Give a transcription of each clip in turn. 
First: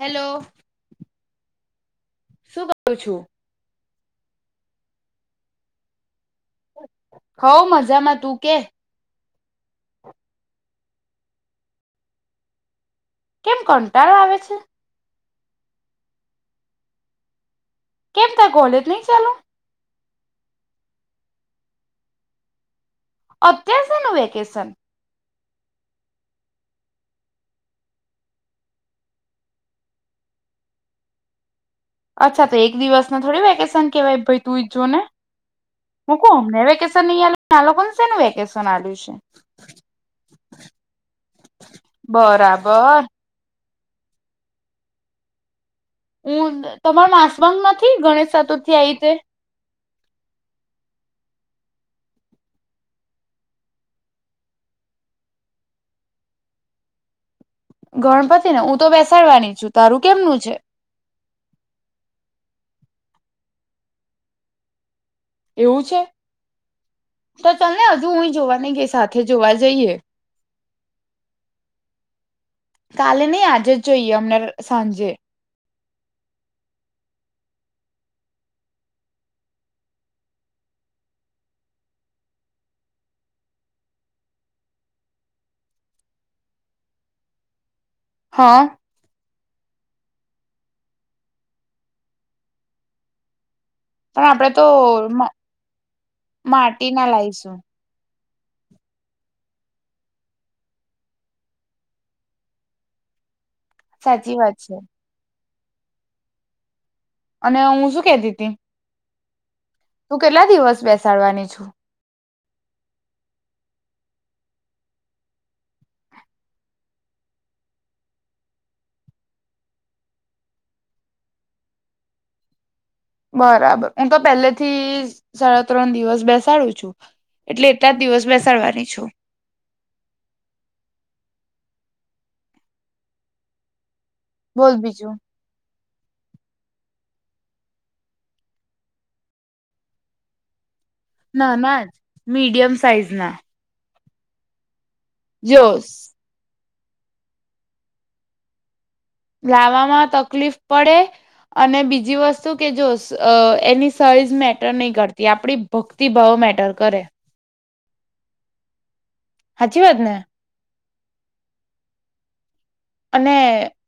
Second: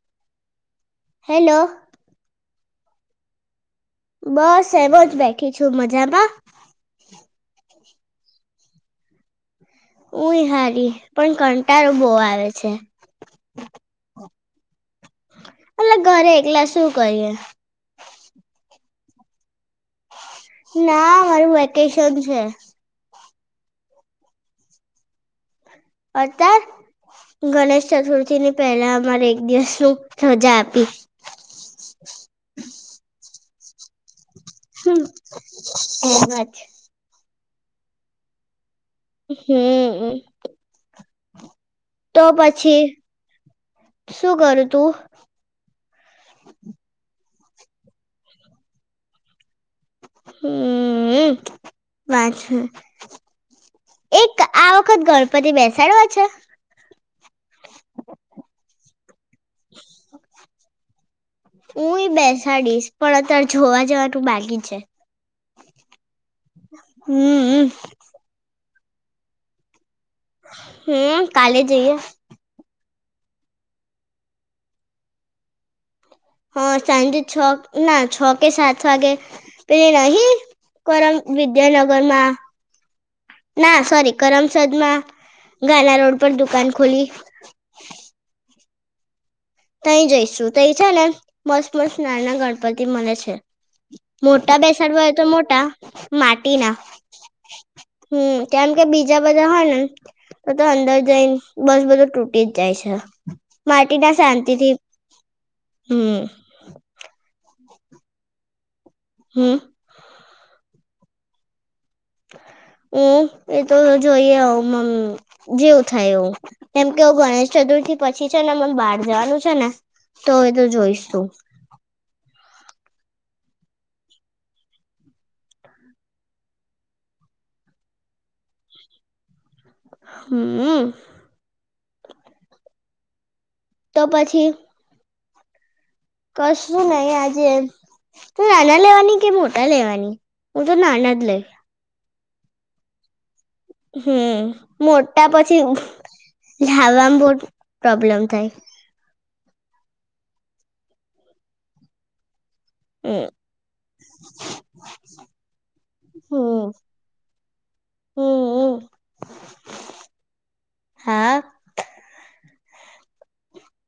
Hello hello સુભ છું બસ એવો જ બેઠી છું મજામાં હો મજા જમાં તું કે ઉય સારી પણ કંટળો બહ આવે છે કેમ કંટાળો આવે છે એટલે ઘરે એકલા શું કરીએ કેમ થાય કોલેજ નહી ચાલો ના મારું વેકેશન છે અત્યશનું વેકેશન અતાર ગણેશ ચતુર્થી ની પહેલા અમારે એક દિવસ ન સજા આપી અચ્છા તો એક દિવસ થોડી ન કહેવાય તું જોને હું કહ અમને વેકેશન નહી આલો છે નું વેકેશન આ્યું હમ તો પછી બરાબર શું કરું તું હું તમાર મા નથી ગણેશ સાતુરથી આ રીતે હમ, વાછ, એક આ વખત ગણપતિ બેસાડવા છે? ગણપતિ ને હું તો બે વસાડવાની છું તારું કેમનું છે? હું એ બેસાડીશ પણ અત્યારે જોવા જવા તો બાકી છે. એવું છે, તો હમ ચલને હજુ હુંય જોવા ન ગસ સાથે જોવા જઈએ. હમ કાલે જઈએ. કાલે નહી આજે જોય અનાર સાંજે. હા સાંજે છ ના છ કે સાત વાગે, પેલી નહી કરમ વિદ્યાનગરમાં, ના સોરી કરમસદ માં ગાના રોડ પર દુકાન ખોલી. હા. તય જઈશું તય છે ને મસત મસ્ત નાના ગણપતિ મળે છે. પણ આપડે મોટા તો બેસાડવાય મ તો મોટા માટી ના. માટીના લાઈશું હમ કેમ કે બીજા બધા હોય ને, તો તો અંદર જઈ બસ બધું તૂટી જ જાય છે. માટીના સન અચ્છા. હમ. અને હું શું કેતી હતી. હમ. તું કેટલા દિવસ બેસાડવાની છું? હ એતો જોઈએ હમ જેવું થાય એવું કેમ કે હ ગણેશ ચતુર્થી પછી છે ને મમ બહાર જવાનું છે ને, તો એ તો જોઈશું. બરાબર હું તો પહેલેથી સાડા ત્રણ દિવસ બેસાડું છું, એટલે એટલા જ દિવસ બેસાડવાની છું. હમ. તો પછી બોલ બીજું. કશું નહી આજે એમ તું નાના લેવાની કે મોટા લેવાની? એ નાના જ લેે. ના ના જ મીડિયમ સાઈઝના. હમ. મોટ્ટા પછી ઉહ લાવામ બોટ પ્રોબ્લેમ થાય. લાવવામાં તકલીફ પડે, અને બીજી વસ્ત તું કે જોશ હમ અ એની સાઈઝ મેટર નહી કરતી આપડી ભક્તિભાવ મેટર કરે. હમ હમ. હાચી વાત ને? હા. અને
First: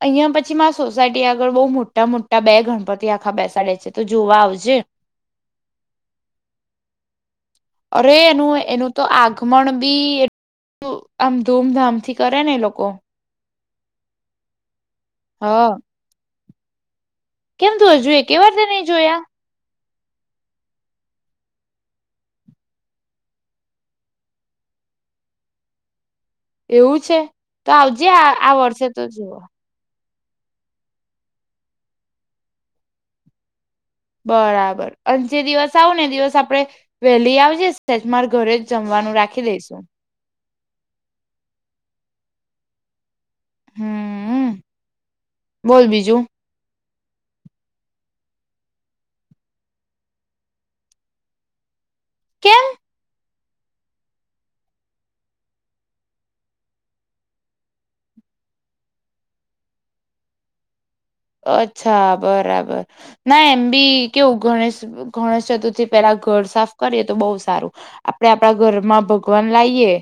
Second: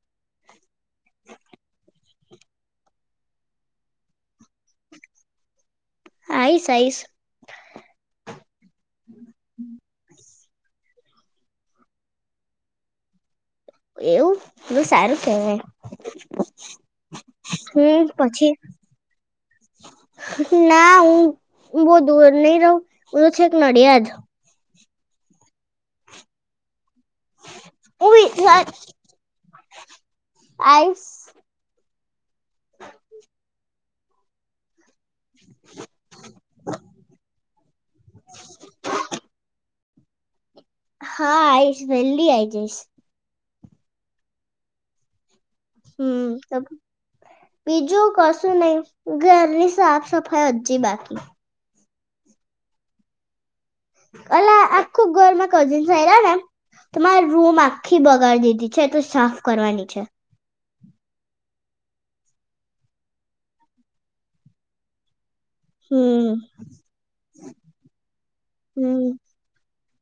અહિયાં પછી મા સોસાયટી આગળ બહુ મોટ્ટા મોટ્ટા બે ગણપતિ આખા બેસાડે છે તો જોવા આવજે. આઈશ આઈશ અરે એનું એનું તો આગમણ બી એ ઉહ, આમ ધૂમધામથી કરે ને એ લોકો. એવું. બઉ સારું કેવાય. હા [unintelligible] કેમ તું હજુએ એકે વાર બી નહી જોયા. હક, ના હું બોવ દૂર નહી રહું, હું છેક નડિયાદ. એવું છે, તો આવજે આ આ વર્ષે તો જોવા. આઈસ. [unintelligible] બરાબર. અન જે દિવસ આવું ને એ દિવસ આપડે વેહલી આવજે તેજ માર ઘરે જ જમવાનું રાખી દેશું. હા, આઈશ વેલ્લી આઈ જઈશ. હમ. બોલ બીજું હમ, તમ કો બીજું કશું નહી, ઘરની સાફ સફાઈ હજજી બાકી. કેમ. અલા આખું ઘરમાં કઝિન [unintelligible] તો મારે રૂમ આખી બગાડી દીધી છે, તો સાફ કરવાની છે. અચ્છા, બરાબર. ના એમ બી કેવું, ગણેશ ગ ગણેશ ચતુર્થી પેલા હમ ઘર સાફ કરીએ, તો બહુ સારું. આપડે આપડા ઘરમાં હમ ભગવાન લાવીએ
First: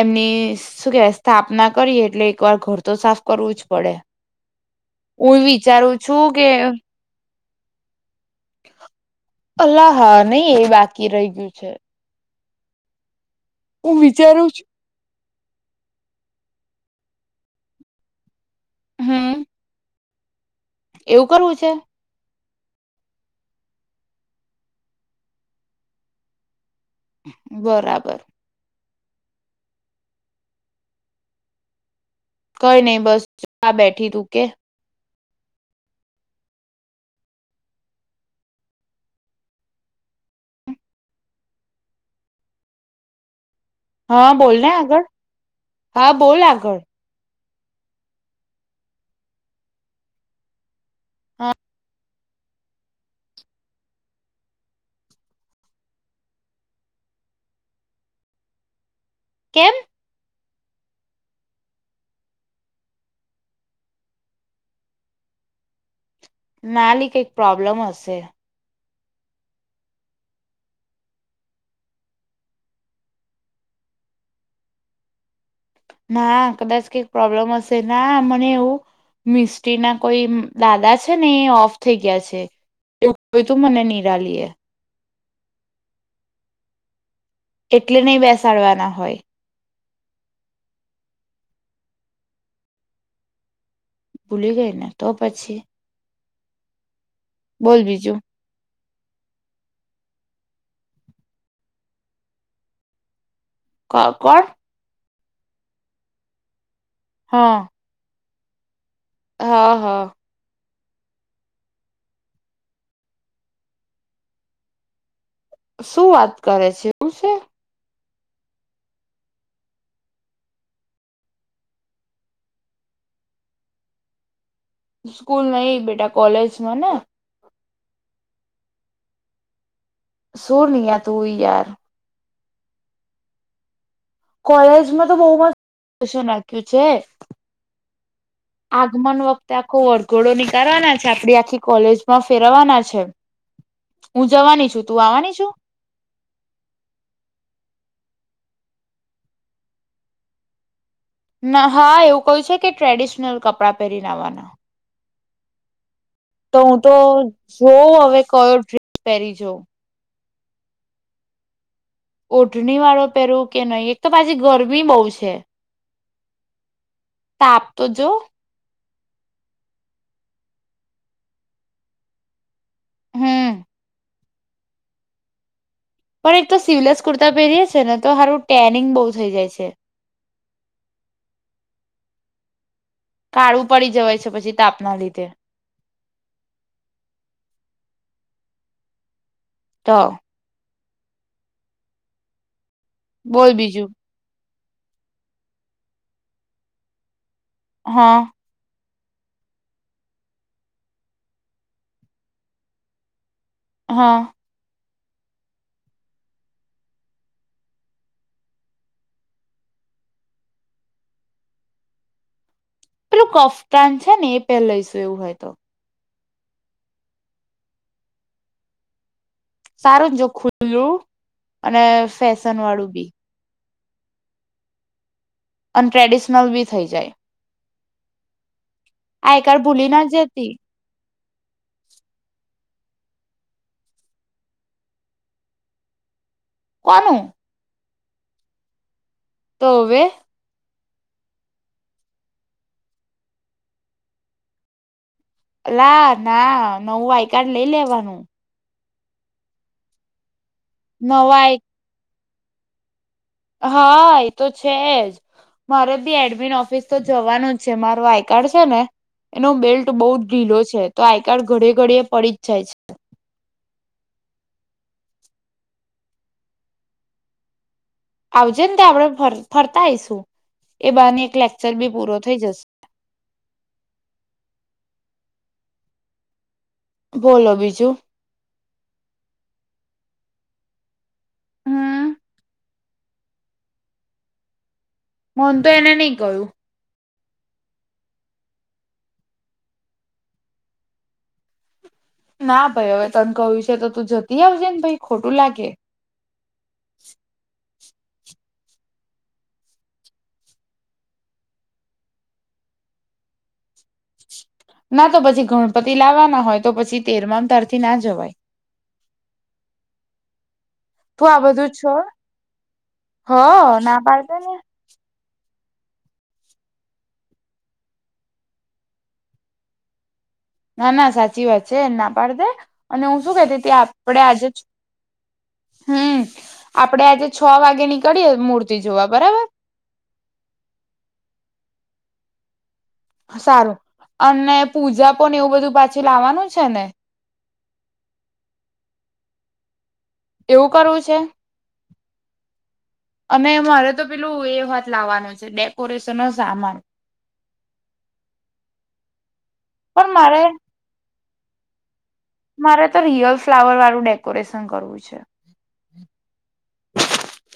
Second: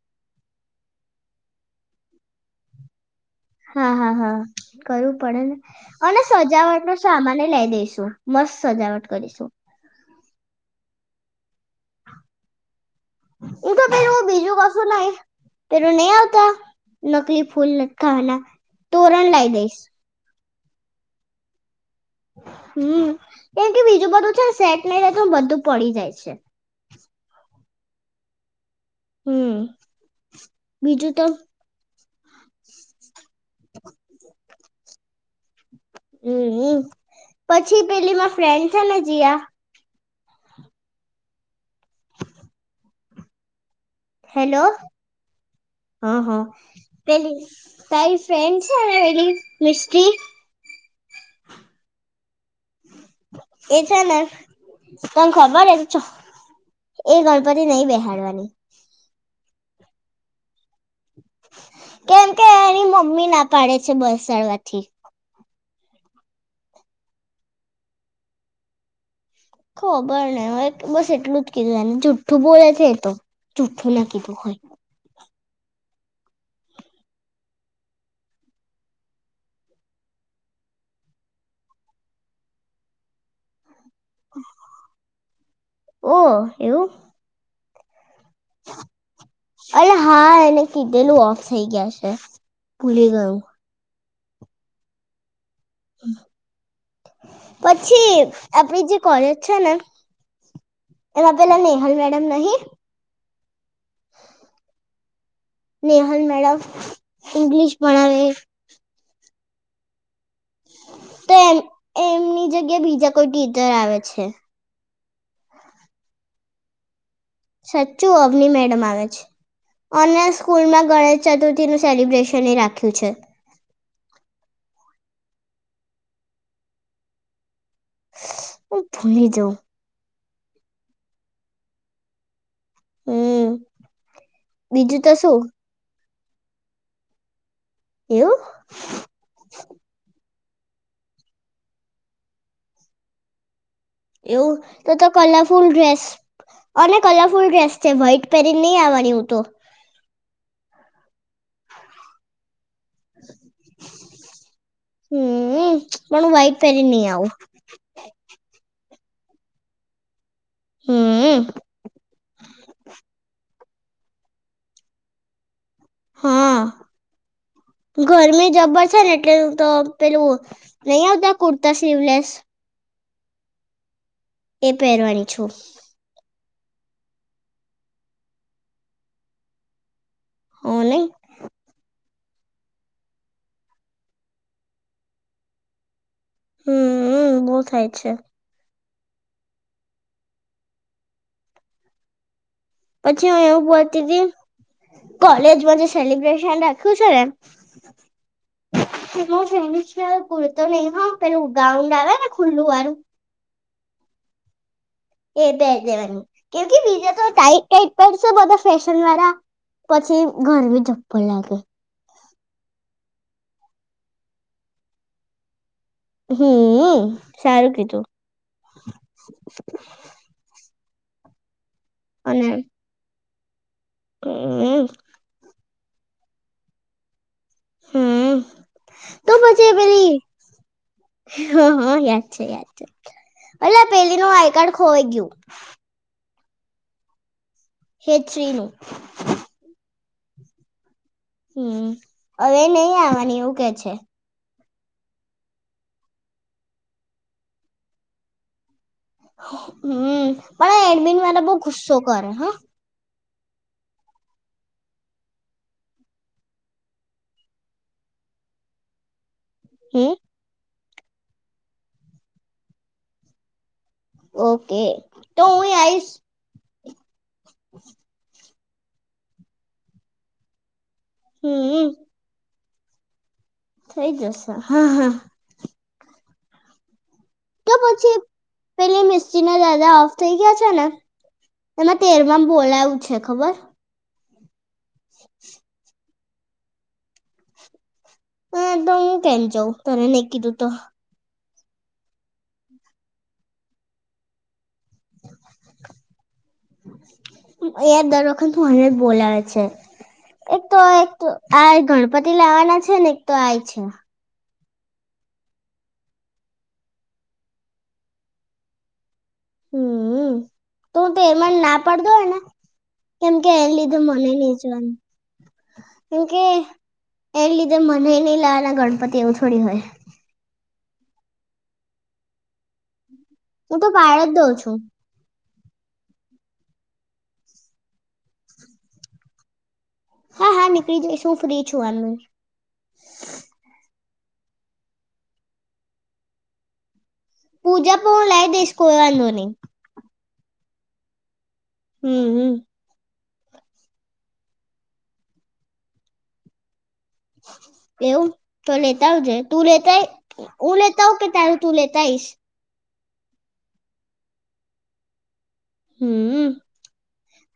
એમની ઈશ શું કેશ સ્થાપના કરીએ એટલે એક વાર ઘર તો સાફ કરવું જ હા પડે હા હા કરું હું પડેને, વિચારું અને છું કે સજાવટનો સામાન એ લાઈ દઈશું. મસ્ત સજાવટ કરીશું. અલ્લા હા, નહી એ બાકી રહી ગ્યું છે. હું તો પેલુ વિચારું બીજું છું કશું નહી પેલું નહી આવતા નકલી ફૂલ લટકાવાના. તોરણ હમ લાઈ દઈશ. એવું કરવું છે. હમ કેમ કે બીજું બધું છેને સેટ નહી રે તો બધું પડી જાય છે. બરાબર. હમ બીજું તો. કઈ નહી બસ આ બેઠી તું કે. હમ પછી પેલી મા ફ્રેન્ડ છે ને જિયા. હા હેલો બોલને આગળ હા બોલ આગળ. પેલી તારી ફ્રેન્ડ છેને પેલી મિસ્ટી. હા. એ છે તને ખબર [inaudible] એ ગણપતિ નઈ બેસાડવાની. કેમ. કેમ કે એની મમ્મી ના પાડે છે બેસાડવાથી. ના ની કઈક પ્રોબ્લમ હશે. ખબર નઈ બસ એટલું જ કીધુંને જુઠું બોલે છે એતો જુઠ્ઠું ના કીધું હોય. ના કદાચ કઈક પ્રોબ્લેમ હશે ના મને એવું મિસ્ટ્રીના કોઈ દાદા છે ને એ ઓફ થઈ ગયા છે એવું કોઈ તું મને નહી [inaudible] ઓ, એવું. એટલે બેસાડવાના હોય. અ હા એને કીધેલું ઓફ થઈ ગયા છે ભૂલી ગયું. ભૂલી ગઈને તો પછી. હ. બોલ પછી બીજું આપડી જે કોલેજ છે ને, એમાં પેલા નેહલ મેડમ નહી. ક કોણ? નેહલ મેડમ. હા ઇંગ્લિશ ભણાવે. હા હા. તો એમ એમની જગ્યા બીજા કોઈ ટીચર આવે છે. શું વાત કરે છે શું છે? સચ્ચું અવનિ મેડમ આવે છે, ઓનલાન સ્કૂલમાં ગણેશ ચતુર્થીનું સેલિબ્રેશન એ રાખ્યું છે. સ્કૂલ નહી બેટા કોલેજમાં ને. હું ભૂલી જાઉ. સૂર નિયા તુંયાર. હમ બીજું કોલેજમાં તો બહુ શું મસ્ શું નાખ્યું છે. એવું આગમન વખતે આખો વરઘોડો ની કરવાના છે આપડી આખી કોલેજ માં ફેરવાના છે. હું એવું, જવાની છું તો તું તો આવવાની છું કલરફુલ ડ્રેસ અને કલરફુલ ડ્રેસ છે, વ્હાઈટ પેરીન ની આવવાની ઉં તો ના હા એવું કયુ છે કે ટ્રેડિશનલ કપડા પહેરીને આવાના. હમ્મ. તો ઉં તો જોઉં અવે કયો ડ્રે પ્હેરી જો હમ્મ. ઓઢણીવાળો પેરુ કે નઈ, એક તો પાછી ગરમી બઉ છે. હા, તાપ તો જો ગરમી જબર છે ને એટલે જ ઉં તો પેલું નઈ આવતા કુર્તા સીવલેસ હમ્મ. એ પેરવાની છું. પણ એક તો સીવલેસ કુર્તા પહેરીએ છે ને તો હારું ટેનિંગ બઉ થઈ જાય છે. હં નઈ કાળું પડી જવાય છે પછી તાપના લીધે હમમ્મ બો થાય છે. તો પછી ઉં બોલ એવું બીજું બોલતી તી કોલેજમાં જે સેલિબ્રેશન રાખ્યું છે ને હં. [unintelligible] કુરતો નઈ હ પેલું ગાઉન્ડ આવે ને ખુલ્લું વારું હં. એ પેર દેવાનું કેમ કે બીજા તો ટાઈટ ટાઈટ પેરસો બધા ફેશન વારા પછી ઘરમી જબ્બર લાગે પેલું કફતાન છે ને એ પેર લઈશું એવું હોય તો હમ્મ, સારું કીધું સારું જ જો ખુલ્લું અને ફેશન વાળું બી હમ્મ. અન ટ્રેડિશનલ બી થઈ જાય હમ્મ. આઈકાર્ડ ભૂલી ના જતી હં, હં યાદ છે, યાદ છે, અલા પેલીનૂં આઈકાર્ડ ખોવાઈ ગયું કોનું? હેચ્વીનું તો અવે? હમ્મ, અવે એ નઈ આવવાની એવું કે છે અલા ના નવું આઈ કાર્ડ લઈ લેવાનું હમ્મ. પણ આ એડમિન નવા વારા બઉ આઈ ઘુસ્સો કરે હં. હા એ તો છેજ મારે ભી એડમિન ઓફિસ તો જવાનું જ છે મારું આઈ કાર્ડ છે ને એનો બેલ્ટ હમ બઉુ જ ઢીલો છે. તો આઈ કાર્ડ ઘડી ઘડીએ પડી જ જાય છે. ઓકે તો હું આઈશ. આવજે ને તો આપડે ફરતા આવીઈશું. એ બાને એક લેક્ચર ભી હમ પૂરો થઈ જશે. થઈ જશે હા હા. બોલો જો બીજું પછી પેલી મસ્તી ના દદા ઓફ થઈ ગયા છે ને. એમાં હમ તેરમાંમા બોલાવુ. છે ખબર. મને તો એને નહી કહ્યું. હા તો હું કેમ જાઉં તને નહી કીધું તો. ના ભાઈ હવે તન કયું છે તો તું જતી આવજે ને. કઈ ખોટું લાગે. ઈયા દર વખત મને જ બોલાવે છે એક તો એક આ ગણપતિ લાવવાના છે ને એક તો આ છે. ના તો પછી ગણપતિ લાવવાના હોય તો પછી તેરમાંમ તારથી ના જવાય. હમ્મ. તું આ તેરમાનું બધું ના પડ છોડ દો અને, હ કેમકે એ ના લીધું પાડ મને દે ને નીચવાનું. કેમકે, એના લીધે મને નહ લના ગણપતિ એવું થોડી હોય. ના ના સાચી વાત છે એ ના પાડી દે, અને હું શું કતી ત હું તો આપડે પાડ આજે દઉં જ છું હમ્મ, આપડે આજે છ વાગે નીકળીએે મૂર્તિ જોવા બરાબર. હા હા નીકળી જઈશ હું ફ્રી છું આનું. સારું, અને પૂજા પણ એવું બધું પાછી લાવવાનું છે ને. પૂજા પો લ દશ કોઈ વાંધો નહી. એવું કરવું છે? હમ્મ હમ્મ. અને મારે તો પેલું એ વાત લાવવાનું છે ડેકોરેશનનો સામાન. એવું, તો લેતા આવજે. તું લેતા પણ મારે ઉ હુ લેતા આઉ કે ત્યાંરે તુલે દઇસ. મારે રિયલ ફ્લાવર વાળું ડેકોરેશન કરવું છે. હમ્મ,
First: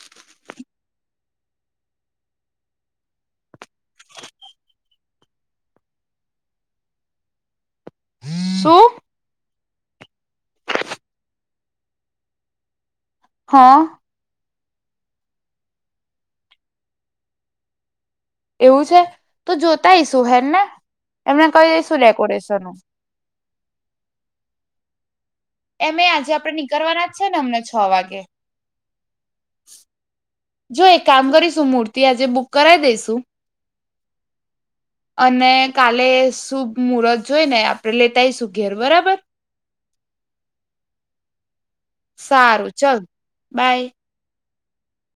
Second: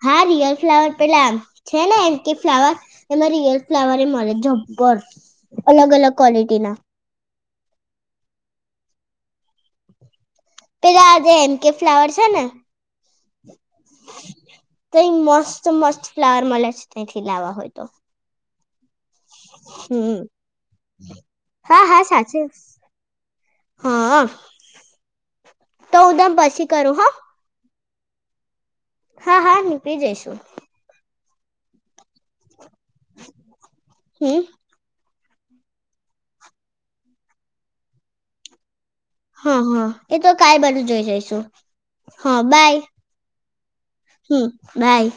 હા રિયલ ફ્લાવર પેલામ છે ને એમ કે ફ્લાવર, એમાં રિયલ ફ્લાવર એ મળે જબર અલગ અલગ ક્વોલિટીના. [inaudible] સુ પેલા આ જે એમકે ફ્લાવર છે ને. હા. તય મસ્ત મસ્ત ફ્લાવર મળે છે તથી લાવવા હોય તો. એવું છે, તો જોતાઈશુ હમ હેનને એમને કહી હા દઈશુ હા સાચે ડેકોરેશન. હા. તો એમે હું આજે તમ આપડે પછી કરું નીકળવાના હા જ છે ને અમના જ. છ વાગે. હા હા નીકળી જઈશું. જો એક કામ કરીશું મૂર્તિ આજે બુક કરાવી દઈશુ. હમ. અને કાલે શુભ મુહૂર્ત જોઈ ને આપડે લેતા આવીઈશું ઘેર બરાબર. હા હા એ તો કઈ બાધું જોઈ જઈશું. હા સારું ચલ બાય. બાઈ.